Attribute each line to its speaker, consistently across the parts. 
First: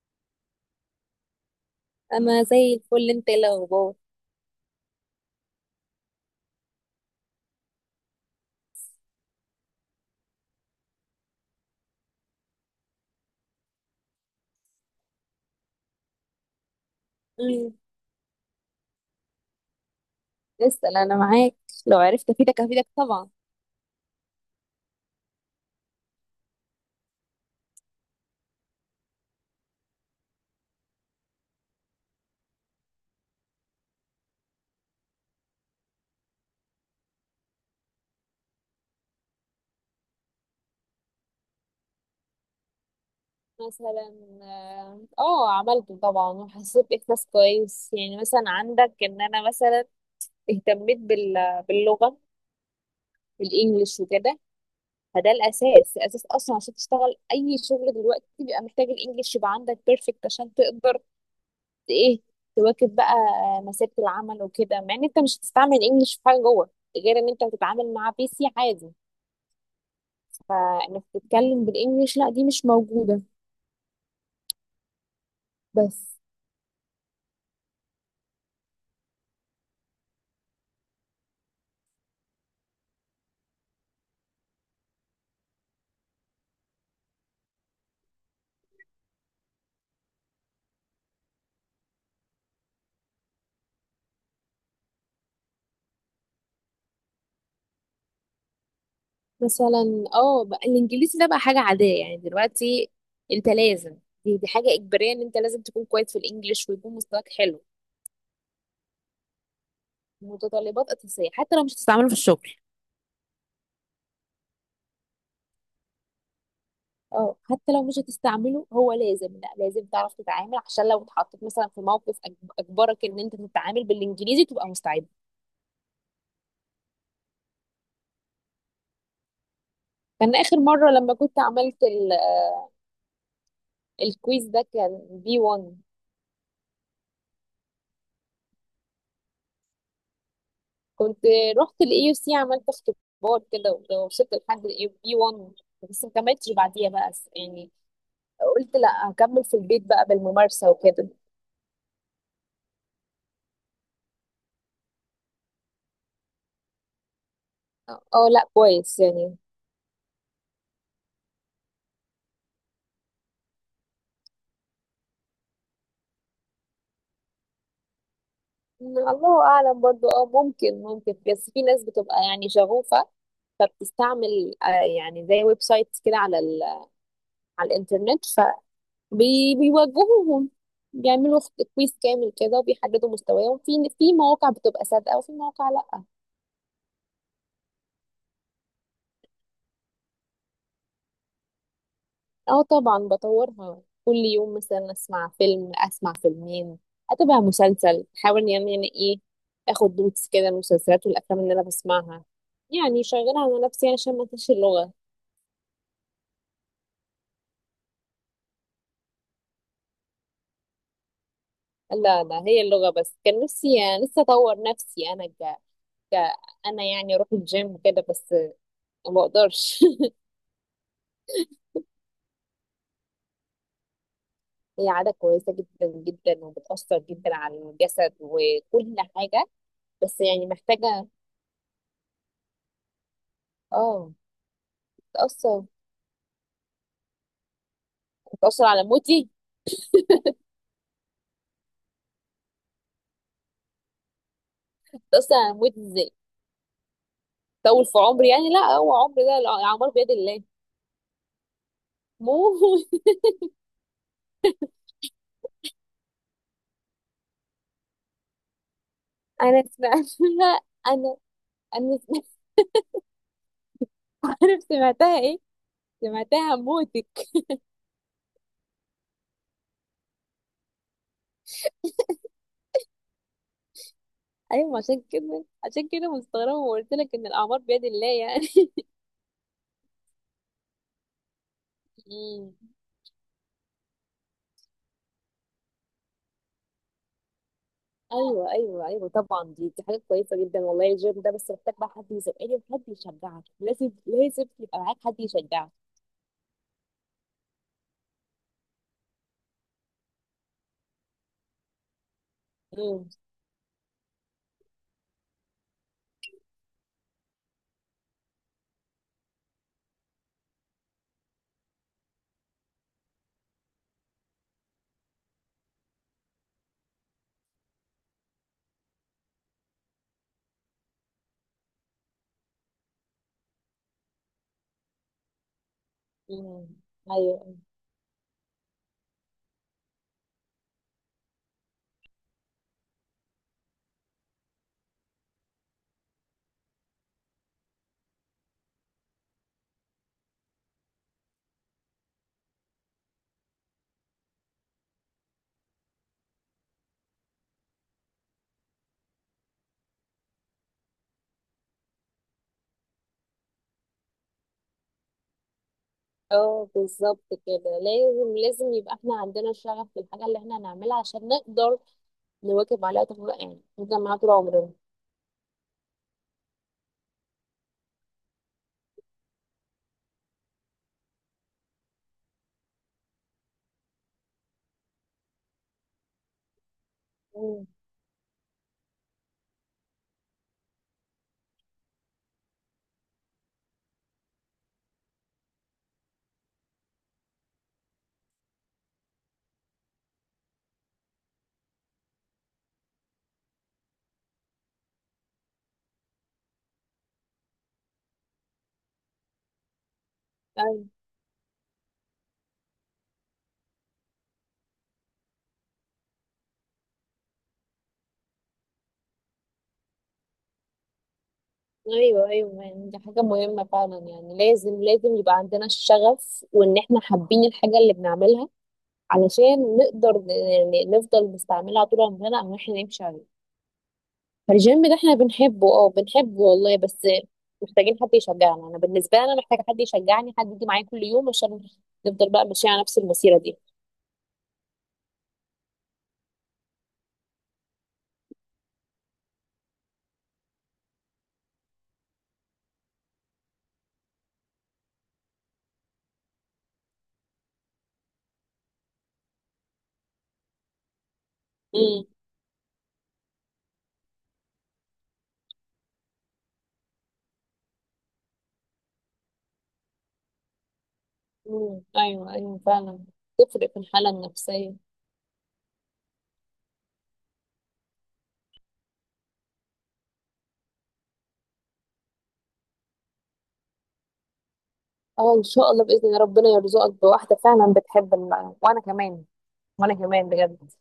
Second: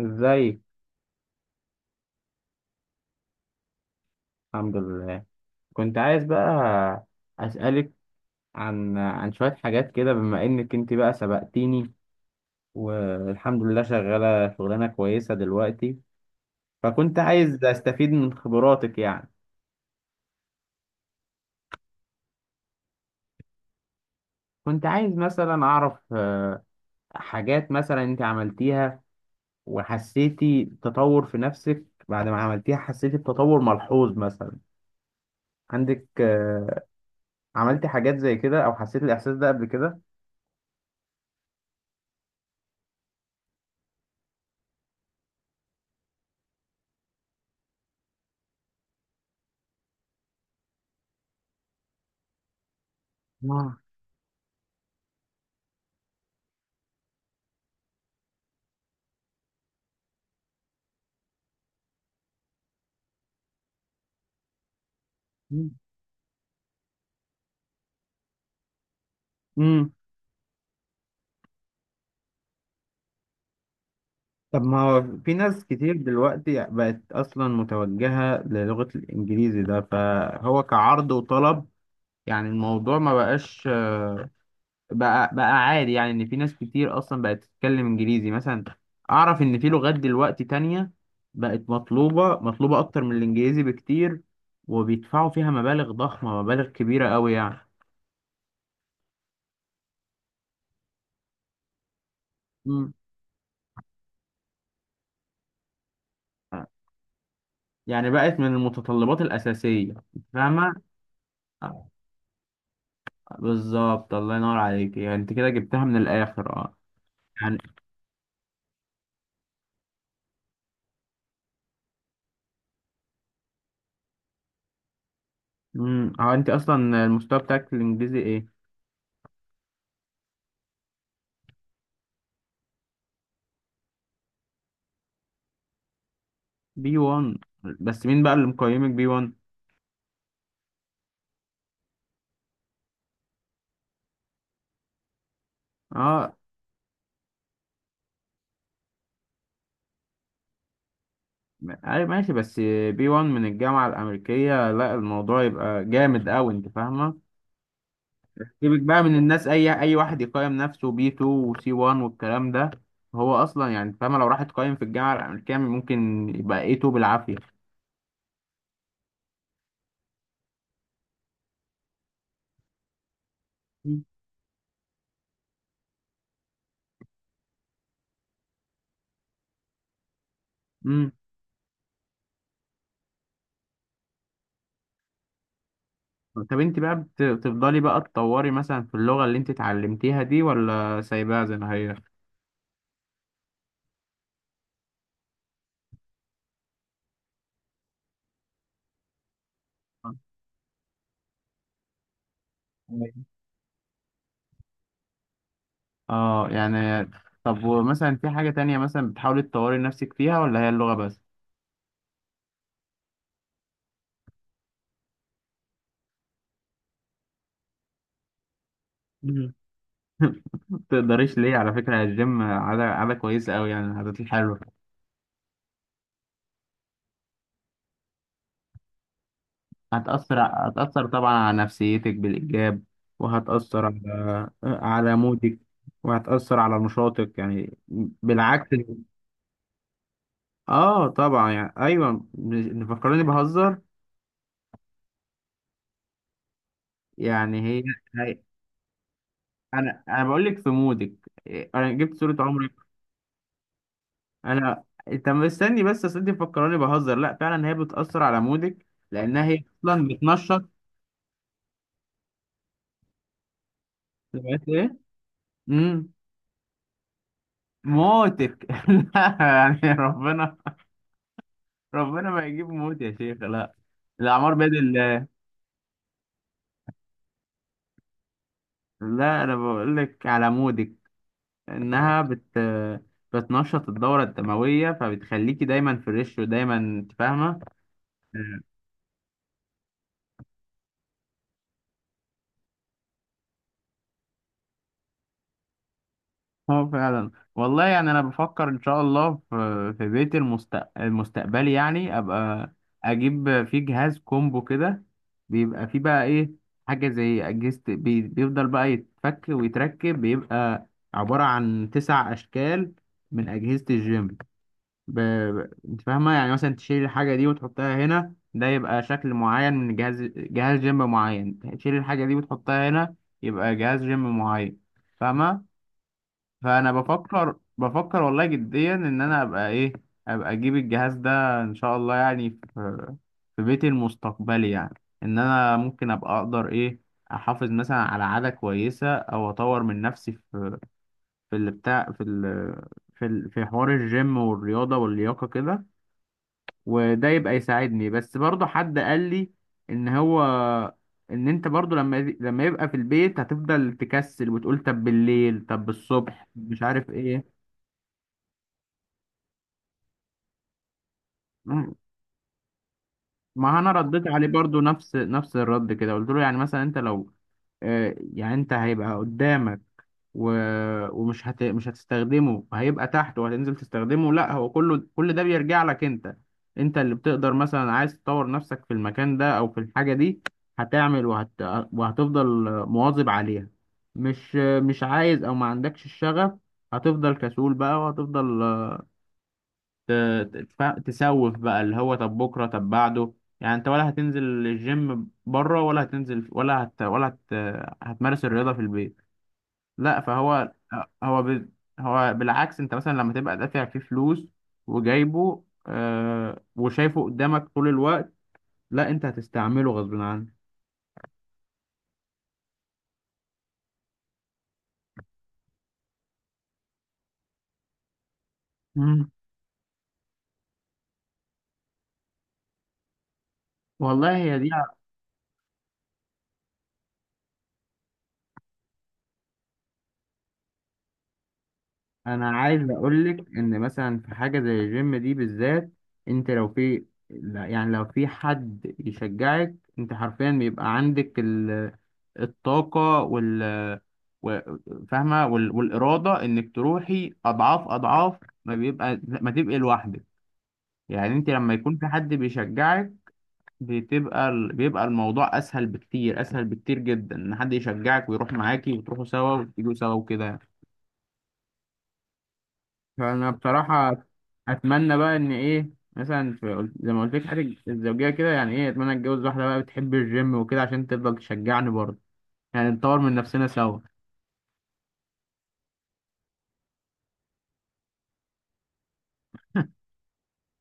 Speaker 1: ازيك؟
Speaker 2: انا زي الفل. انت إيه الاخبار؟
Speaker 1: الحمد لله. كنت عايز بقى اسالك عن شويه حاجات كده، بما انك انت بقى سبقتيني، والحمد لله شغاله شغلانه كويسه دلوقتي، فكنت عايز
Speaker 2: امم.
Speaker 1: استفيد من خبراتك يعني.
Speaker 2: اسال، انا معاك. لو عرفت افيدك افيدك طبعا.
Speaker 1: كنت عايز مثلا اعرف حاجات مثلا انت عملتيها وحسيتي تطور في نفسك، بعد ما عملتيها حسيتي بتطور ملحوظ مثلا عندك، عملتي حاجات زي كده او حسيت الاحساس ده قبل كده؟
Speaker 2: مثلا عملته طبعا وحسيت باحساس كويس. يعني مثلا عندك ان انا مثلا اهتميت باللغه،
Speaker 1: آه.
Speaker 2: بالانجلش وكده. فده الاساس اصلا، عشان تشتغل اي شغل دلوقتي بيبقى محتاج الانجلش، يبقى عندك بيرفكت عشان تقدر ت- ايه تواكب بقى مسيره العمل وكده. مع ان انت مش
Speaker 1: مم.
Speaker 2: هتستعمل الانجلش في حاجه جوه، غير ان انت هتتعامل مع بي سي عادي.
Speaker 1: مم.
Speaker 2: فانك تتكلم بالانجليش لا، دي مش موجوده.
Speaker 1: طب ما هو في ناس كتير
Speaker 2: بس
Speaker 1: دلوقتي بقت أصلا متوجهة للغة الإنجليزي ده، فهو كعرض وطلب يعني. الموضوع ما بقاش بقى عادي، يعني إن في ناس كتير أصلا بقت تتكلم إنجليزي مثلا. أعرف إن في لغات دلوقتي تانية بقت مطلوبة مطلوبة أكتر من الإنجليزي بكتير، وبيدفعوا فيها مبالغ ضخمة، مبالغ كبيرة أوي يعني.
Speaker 2: مثلا اه، بقى الانجليزي ده بقى حاجه عاديه يعني دلوقتي.
Speaker 1: مم.
Speaker 2: انت لازم، دي حاجه اجباريه ان انت لازم تكون كويس في الانجليش ويكون مستواك حلو.
Speaker 1: يعني بقت من المتطلبات الأساسية. فاهمة.
Speaker 2: متطلبات اساسيه، حتى لو مش هتستعمله في الشغل.
Speaker 1: بالظبط، الله ينور عليك، يعني انت كده جبتها من الاخر، اه.
Speaker 2: اه،
Speaker 1: يعني
Speaker 2: حتى لو مش هتستعمله هو لازم، لا لازم تعرف تتعامل عشان لو اتحطيت مثلا في موقف اجبرك ان انت تتعامل بالانجليزي تبقى مستعد.
Speaker 1: هو انت اصلا المستوى بتاعك في الانجليزي ايه؟
Speaker 2: كان اخر مره لما كنت عملت الكويز ده كان بي 1.
Speaker 1: بي 1؟ بس مين بقى اللي مقيمك بي 1؟
Speaker 2: كنت رحت الاي يو سي، عملت اختبار كده ووصلت لحد الاي بي 1. بس ما
Speaker 1: اه.
Speaker 2: كملتش بعديها بقى، يعني قلت لا، هكمل في البيت بقى بالممارسة وكده.
Speaker 1: اي ماشي، بس بي 1 من الجامعة الامريكية؟ لا الموضوع يبقى جامد قوي، انت فاهمة.
Speaker 2: اه لا
Speaker 1: سيبك
Speaker 2: كويس
Speaker 1: بقى من
Speaker 2: يعني.
Speaker 1: الناس، اي واحد يقيم نفسه بي 2 وسي 1 والكلام ده، هو اصلا يعني فاهمة، لو راح تقيم في الجامعة الامريكية ممكن يبقى اي 2 بالعافية.
Speaker 2: الله اعلم برضو. اه، ممكن ممكن، بس في ناس بتبقى يعني شغوفة، فبتستعمل يعني زي ويب سايت كده على الانترنت فبيوجهوهم.
Speaker 1: مم.
Speaker 2: بيعملوا كويس كامل كده وبيحددوا مستواهم في مواقع بتبقى صادقة وفي مواقع لا.
Speaker 1: طب انت بقى بتفضلي بقى تطوري مثلا في اللغة اللي انت اتعلمتيها دي، ولا سايباها زي ما هي؟
Speaker 2: اه طبعا بطورها كل يوم، مثلا اسمع فيلم، اسمع فيلمين، اتابع مسلسل، احاول يعني ايه، اخد نوتس كده من المسلسلات والافلام اللي انا بسمعها. يعني شغاله على نفسي عشان ما انساش اللغه.
Speaker 1: اه يعني. طب ومثلا في حاجة تانية مثلا بتحاولي تطوري نفسك فيها، ولا هي اللغة بس؟
Speaker 2: لا، هي اللغه بس. كان نفسي لسه اطور نفسي انا ك... انا يعني اروح الجيم كده بس ما
Speaker 1: مم.
Speaker 2: بقدرش.
Speaker 1: ما تقدريش ليه؟ على فكرة الجيم عادة عادة كويسة أوي، يعني العادات الحلوة
Speaker 2: هي عاده كويسه جدا جدا وبتاثر جدا على الجسد وكل حاجه. بس
Speaker 1: هتأثر
Speaker 2: يعني
Speaker 1: هتأثر
Speaker 2: محتاجه.
Speaker 1: طبعا على نفسيتك بالإيجاب، وهتأثر
Speaker 2: اه،
Speaker 1: على مودك،
Speaker 2: تأثر،
Speaker 1: وهتأثر على نشاطك يعني،
Speaker 2: تأثر
Speaker 1: بالعكس.
Speaker 2: على مودي.
Speaker 1: اه طبعا، يعني أيوه، فكرني بهزر.
Speaker 2: ده اصلا انا هموت ازاي
Speaker 1: يعني هي
Speaker 2: طول في عمري؟
Speaker 1: هي
Speaker 2: يعني لا، هو عمري ده الاعمار
Speaker 1: انا
Speaker 2: بيد
Speaker 1: انا
Speaker 2: الله.
Speaker 1: بقول لك في مودك، إيه، انا جبت صورة عمرك.
Speaker 2: موت.
Speaker 1: انا، انت مستني، بس اصل انت مفكراني بهزر، لا فعلا هي بتأثر على مودك، لانها
Speaker 2: انا
Speaker 1: هي اصلا
Speaker 2: سمعتها.
Speaker 1: بتنشط.
Speaker 2: انا انا سمعت. عارف
Speaker 1: سمعت ايه؟
Speaker 2: سمعتها ايه؟
Speaker 1: امم
Speaker 2: سمعتها موتك.
Speaker 1: موتك لا، يعني ربنا ما يجيب موت يا شيخ، لا، الاعمار بيد
Speaker 2: ايوه، عشان
Speaker 1: الله.
Speaker 2: كده عشان كده مستغربه وقلت لك ان الاعمار بيد الله يعني.
Speaker 1: لا، انا بقول لك على مودك، انها
Speaker 2: مم.
Speaker 1: بتنشط الدورة الدموية، فبتخليكي دايما فريش، ودايما انت فاهمة.
Speaker 2: ايوه ايوه ايوه طبعا، دي حاجه كويسه جدا والله. الجيم ده بس محتاج بقى حد يزقني وحد يشجعك. لازم لازم يبقى معاك حد يشجعك.
Speaker 1: اه فعلا والله، يعني انا بفكر ان شاء الله في بيت المستقبلي، يعني ابقى
Speaker 2: امم.
Speaker 1: اجيب فيه جهاز كومبو كده، بيبقى فيه بقى ايه، حاجه زي اجهزه بيفضل بقى يتفك ويتركب، بيبقى عباره عن 9 اشكال من اجهزه الجيم، انت فاهمه؟ يعني مثلا تشيل الحاجه دي وتحطها هنا، ده يبقى شكل معين من جهاز جيم معين، تشيل الحاجه دي وتحطها هنا يبقى جهاز جيم معين، فاهمه.
Speaker 2: امم.
Speaker 1: فانا
Speaker 2: ايوه.
Speaker 1: بفكر والله جديا ان انا ابقى ايه، ابقى اجيب الجهاز ده ان شاء الله، يعني في بيتي المستقبلي، يعني ان انا ممكن ابقى اقدر ايه، احافظ مثلا على عادة كويسة، او اطور من نفسي في اللي بتاع في حوار الجيم والرياضة واللياقة كده. وده يبقى يساعدني، بس برضه حد قال لي ان هو، ان انت برضه لما يبقى في البيت هتفضل تكسل، وتقول طب بالليل طب بالصبح،
Speaker 2: اه
Speaker 1: مش عارف
Speaker 2: بالظبط
Speaker 1: ايه.
Speaker 2: كده. لازم لازم يبقى احنا عندنا شغف في الحاجة اللي احنا هنعملها عشان نقدر نواكب عليها طول، يعني
Speaker 1: ما انا
Speaker 2: نفضل معاها
Speaker 1: رديت
Speaker 2: طول
Speaker 1: عليه
Speaker 2: عمرنا.
Speaker 1: برضو نفس نفس الرد كده، قلت له يعني مثلا انت لو يعني انت هيبقى قدامك، و... ومش مش هتستخدمه؟ هيبقى تحت وهتنزل تستخدمه؟ لا، هو كله كل ده بيرجع لك انت، انت اللي بتقدر.
Speaker 2: مم.
Speaker 1: مثلا عايز تطور نفسك في المكان ده او في الحاجة دي، هتعمل وهتفضل مواظب عليها. مش عايز او ما عندكش الشغف، هتفضل كسول بقى، وهتفضل ت- تسوف بقى، اللي هو طب بكره طب بعده. يعني انت ولا هتنزل الجيم بره، ولا هتنزل ولا هت هتمارس الرياضه في البيت؟ لا، فهو،
Speaker 2: أيوة،
Speaker 1: هو ب... هو بالعكس، انت مثلا لما تبقى دافع فيه فلوس، وجايبه وشايفه قدامك طول الوقت، لا، انت هتستعمله غصب عنك.
Speaker 2: أيوة، أيوة، يعني دي حاجة مهمة فعلا. يعني لازم لازم يبقى عندنا الشغف وإن إحنا حابين الحاجة اللي بنعملها
Speaker 1: مم.
Speaker 2: علشان نقدر يعني نفضل نستعملها طول عمرنا أو إحنا نمشي عليه.
Speaker 1: والله هي دي.
Speaker 2: فالجيم ده إحنا بنحبه، أه بنحبه والله، بس محتاجين حد يشجعنا. أنا بالنسبة لي أنا محتاجة حد يشجعني، حد يجي معايا كل يوم عشان نفضل بقى
Speaker 1: انا
Speaker 2: ماشية على
Speaker 1: عايز
Speaker 2: نفس المسيرة
Speaker 1: اقولك
Speaker 2: دي.
Speaker 1: ان مثلا في حاجه زي الجيم دي بالذات، انت لو في، لا، يعني لو في حد يشجعك، انت حرفيا بيبقى عندك الطاقه و- فاهمه، والاراده انك تروحي اضعاف اضعاف ما بيبقى، ما تبقي لوحدك. يعني انت لما يكون في
Speaker 2: امم.
Speaker 1: حد بيشجعك، بيبقى الموضوع اسهل بكتير، اسهل بكتير جدا، ان حد يشجعك ويروح معاكي وتروحوا سوا وتيجوا سوا وكده.
Speaker 2: امم. ايوه ايوه فعلا.
Speaker 1: فانا
Speaker 2: تفرق في الحاله
Speaker 1: بصراحه
Speaker 2: النفسيه.
Speaker 1: اتمنى بقى ان ايه، مثلا في زي ما قلت لك حاجه الزوجيه كده، يعني ايه، اتمنى اتجوز واحده بقى بتحب الجيم وكده، عشان تفضل تشجعني برضه، يعني نطور من نفسنا سوا.
Speaker 2: اه ان شاء الله باذن الله ربنا يرزقك بواحده فعلا بتحب المعنى. وانا كمان، بجد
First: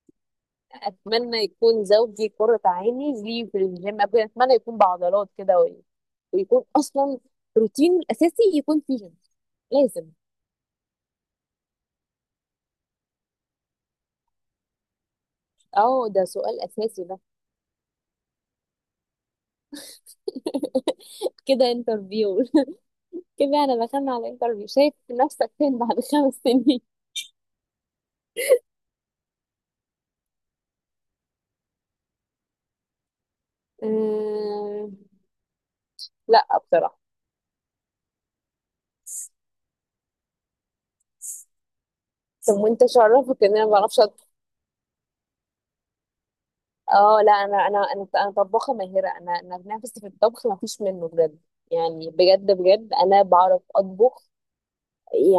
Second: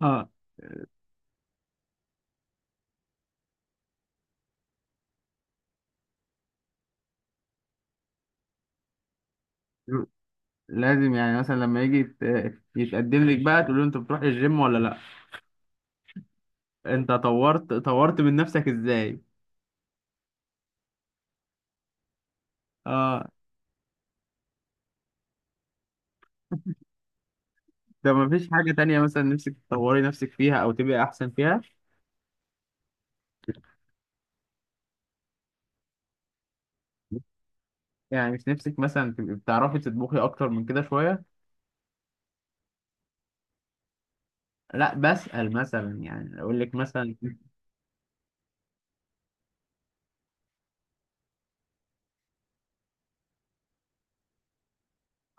Speaker 1: اه.
Speaker 2: اتمنى يكون زوجي قرة عيني ليه في الجيم. اتمنى يكون بعضلات كده ويكون اصلا روتين الاساسي يكون فيه جيم. لازم.
Speaker 1: لازم يعني مثلا لما يجي يتقدم لك بقى، تقول له انت بتروح الجيم ولا لا؟
Speaker 2: اه، ده سؤال اساسي
Speaker 1: انت
Speaker 2: ده.
Speaker 1: طورت من نفسك ازاي؟
Speaker 2: كده انترفيو.
Speaker 1: اه.
Speaker 2: كده انا دخلنا على الانترفيو. شايف نفسك فين بعد 5 سنين؟
Speaker 1: ده ما فيش حاجه تانية مثلا نفسك تطوري نفسك فيها او تبقي احسن فيها؟
Speaker 2: آه، لا بصراحه.
Speaker 1: يعني مش نفسك مثلا تبقي بتعرفي تطبخي اكتر من كده شويه؟
Speaker 2: طب وانت شرفك ان انا ما بعرفش اطبخ؟
Speaker 1: لا بسأل، مثلا يعني اقول لك مثلا.
Speaker 2: اه لا، انا طباخه ماهره. انا نفسي في الطبخ ما فيش منه بجد. يعني بجد بجد انا بعرف اطبخ.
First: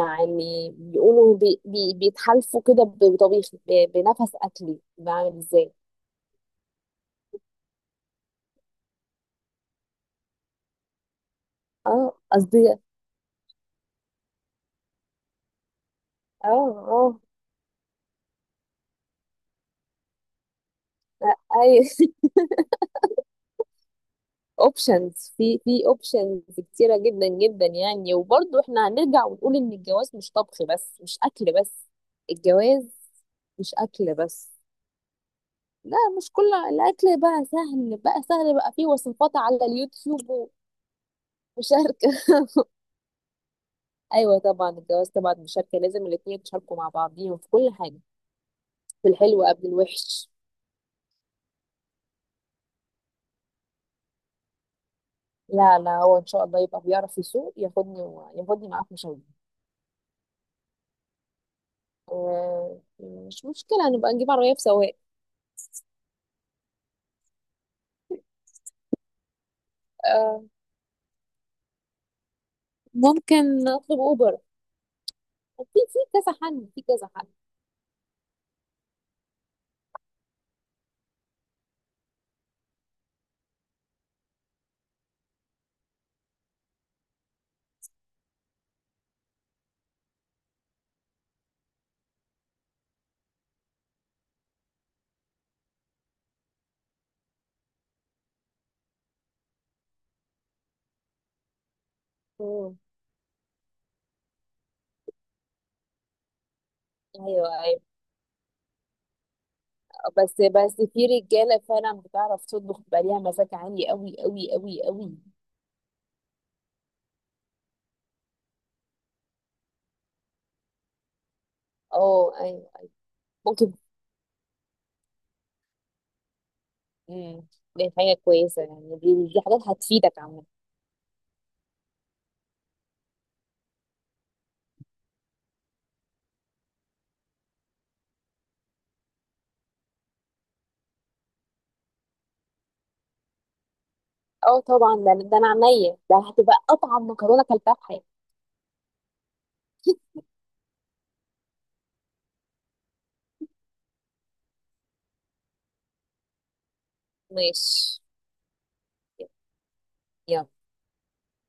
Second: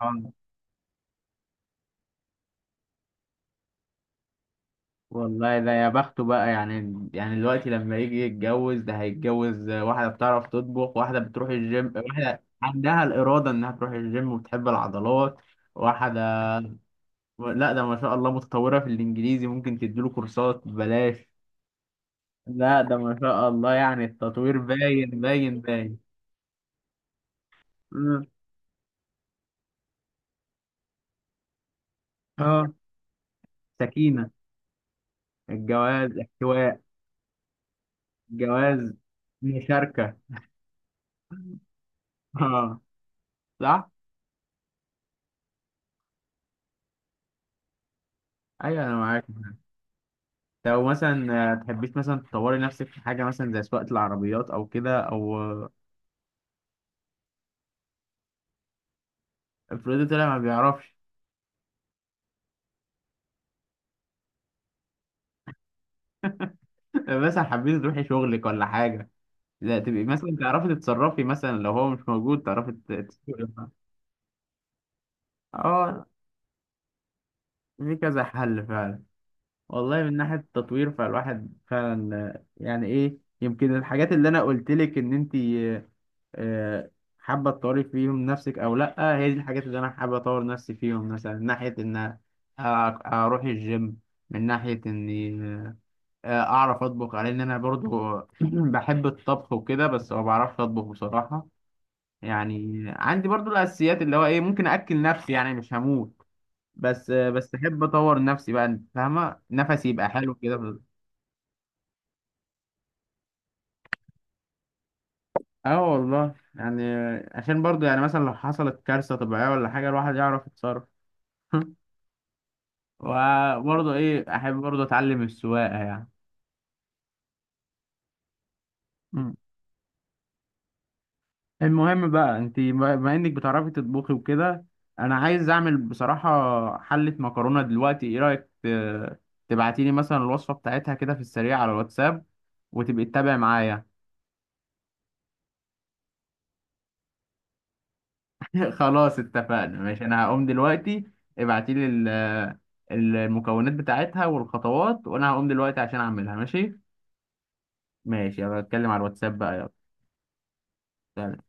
Speaker 1: آه.
Speaker 2: بيقولوا بي بي بيتحالفوا كده بطبيخي بنفس اكلي بعمل
Speaker 1: والله ده
Speaker 2: ازاي.
Speaker 1: يا بخته بقى، يعني دلوقتي لما يجي يتجوز، ده هيتجوز واحدة بتعرف تطبخ، واحدة بتروح الجيم،
Speaker 2: اه
Speaker 1: واحدة
Speaker 2: قصدي. اه
Speaker 1: عندها الإرادة إنها تروح الجيم وبتحب العضلات، واحدة،
Speaker 2: اه
Speaker 1: لا ده ما شاء الله متطورة في الإنجليزي، ممكن تديله كورسات ببلاش.
Speaker 2: آه، اي.
Speaker 1: لا ده ما شاء الله يعني التطوير باين
Speaker 2: اوبشنز،
Speaker 1: باين
Speaker 2: في
Speaker 1: باين.
Speaker 2: اوبشنز كتيره جدا جدا يعني.
Speaker 1: مم.
Speaker 2: وبرضه احنا هنرجع ونقول ان الجواز مش طبخ بس، مش اكل بس.
Speaker 1: اه.
Speaker 2: الجواز مش اكل
Speaker 1: سكينة.
Speaker 2: بس. لا،
Speaker 1: الجواز
Speaker 2: مش كل
Speaker 1: احتواء.
Speaker 2: الاكل. بقى سهل، بقى سهل بقى، فيه
Speaker 1: جواز
Speaker 2: وصفات على
Speaker 1: مشاركة.
Speaker 2: اليوتيوب. ومشاركه.
Speaker 1: اه. صح؟
Speaker 2: ايوه طبعا، الجواز طبعا مشاركه. لازم الاتنين يتشاركوا مع بعضيهم في كل حاجه.
Speaker 1: أيوه أنا
Speaker 2: في
Speaker 1: معاك.
Speaker 2: الحلو قبل الوحش.
Speaker 1: لو مثلا تحبيش مثلا تطوري نفسك في حاجة مثلا زي سواقة العربيات، أو كده، أو
Speaker 2: لا، لا، هو ان شاء الله يبقى بيعرف يسوق، ياخدني ياخدني معاه في مشاوير.
Speaker 1: افرضي طلع ما بيعرفش؟
Speaker 2: آه، مش مشكله، نبقى نجيب عربيه بسواق.
Speaker 1: مثلا حبيتي تروحي شغلك ولا حاجة، لا تبقي مثلا
Speaker 2: آه،
Speaker 1: تعرفي تتصرفي، مثلا لو هو مش موجود تعرفي تتصرفي.
Speaker 2: ممكن اطلب اوبر. في في
Speaker 1: اه.
Speaker 2: كذا حل، في كذا حل.
Speaker 1: في كذا حل فعلا. والله من ناحية التطوير، فالواحد فعلا يعني ايه، يمكن الحاجات اللي انا قلت لك ان انت آه، حابة تطوري فيهم نفسك أو لأ، هي دي الحاجات اللي أنا حابة أطور نفسي فيهم. مثلا من ناحية إن أ- أروح الجيم، من ناحية إني أعرف أطبخ، على إن أنا برضو بحب الطبخ وكده، بس ما بعرفش أطبخ بصراحة. يعني
Speaker 2: مم.
Speaker 1: عندي برضو الأساسيات، اللي هو إيه، ممكن أكل نفسي يعني، مش هموت. بس
Speaker 2: ايوه
Speaker 1: بس
Speaker 2: ايوه،
Speaker 1: أحب أطور نفسي بقى، أنت فاهمة، نفسي يبقى حلو
Speaker 2: بس
Speaker 1: كده.
Speaker 2: في رجاله فعلا بتعرف تطبخ بقى ليها مزاج عالي قوي قوي قوي قوي.
Speaker 1: اه والله يعني، عشان برضو يعني مثلا لو حصلت كارثة طبيعية ولا حاجة، الواحد يعرف يتصرف.
Speaker 2: اه ايوه. أيوة. ممكن.
Speaker 1: وبرضه ايه، احب برضه اتعلم السواقه يعني.
Speaker 2: مم. دي حاجه كويسه يعني، دي
Speaker 1: مم.
Speaker 2: دي حاجات هتفيدك عامه.
Speaker 1: المهم بقى، انت بما انك بتعرفي تطبخي وكده، انا عايز اعمل بصراحة حلة مكرونة دلوقتي، ايه رأيك تبعتيلي مثلا الوصفة بتاعتها كده في السريع على الواتساب، وتبقي تتابعي معايا؟
Speaker 2: اه طبعا، ده انا عينيا ده هتبقى اطعم مكرونه كلتها في حياتي.
Speaker 1: خلاص اتفقنا، ماشي، انا هقوم دلوقتي، ابعتيلي المكونات بتاعتها والخطوات، وانا هقوم دلوقتي عشان اعملها، ماشي.
Speaker 2: ماشي.
Speaker 1: ماشي، يلا، اتكلم على الواتساب بقى.
Speaker 2: يلا.
Speaker 1: يلا.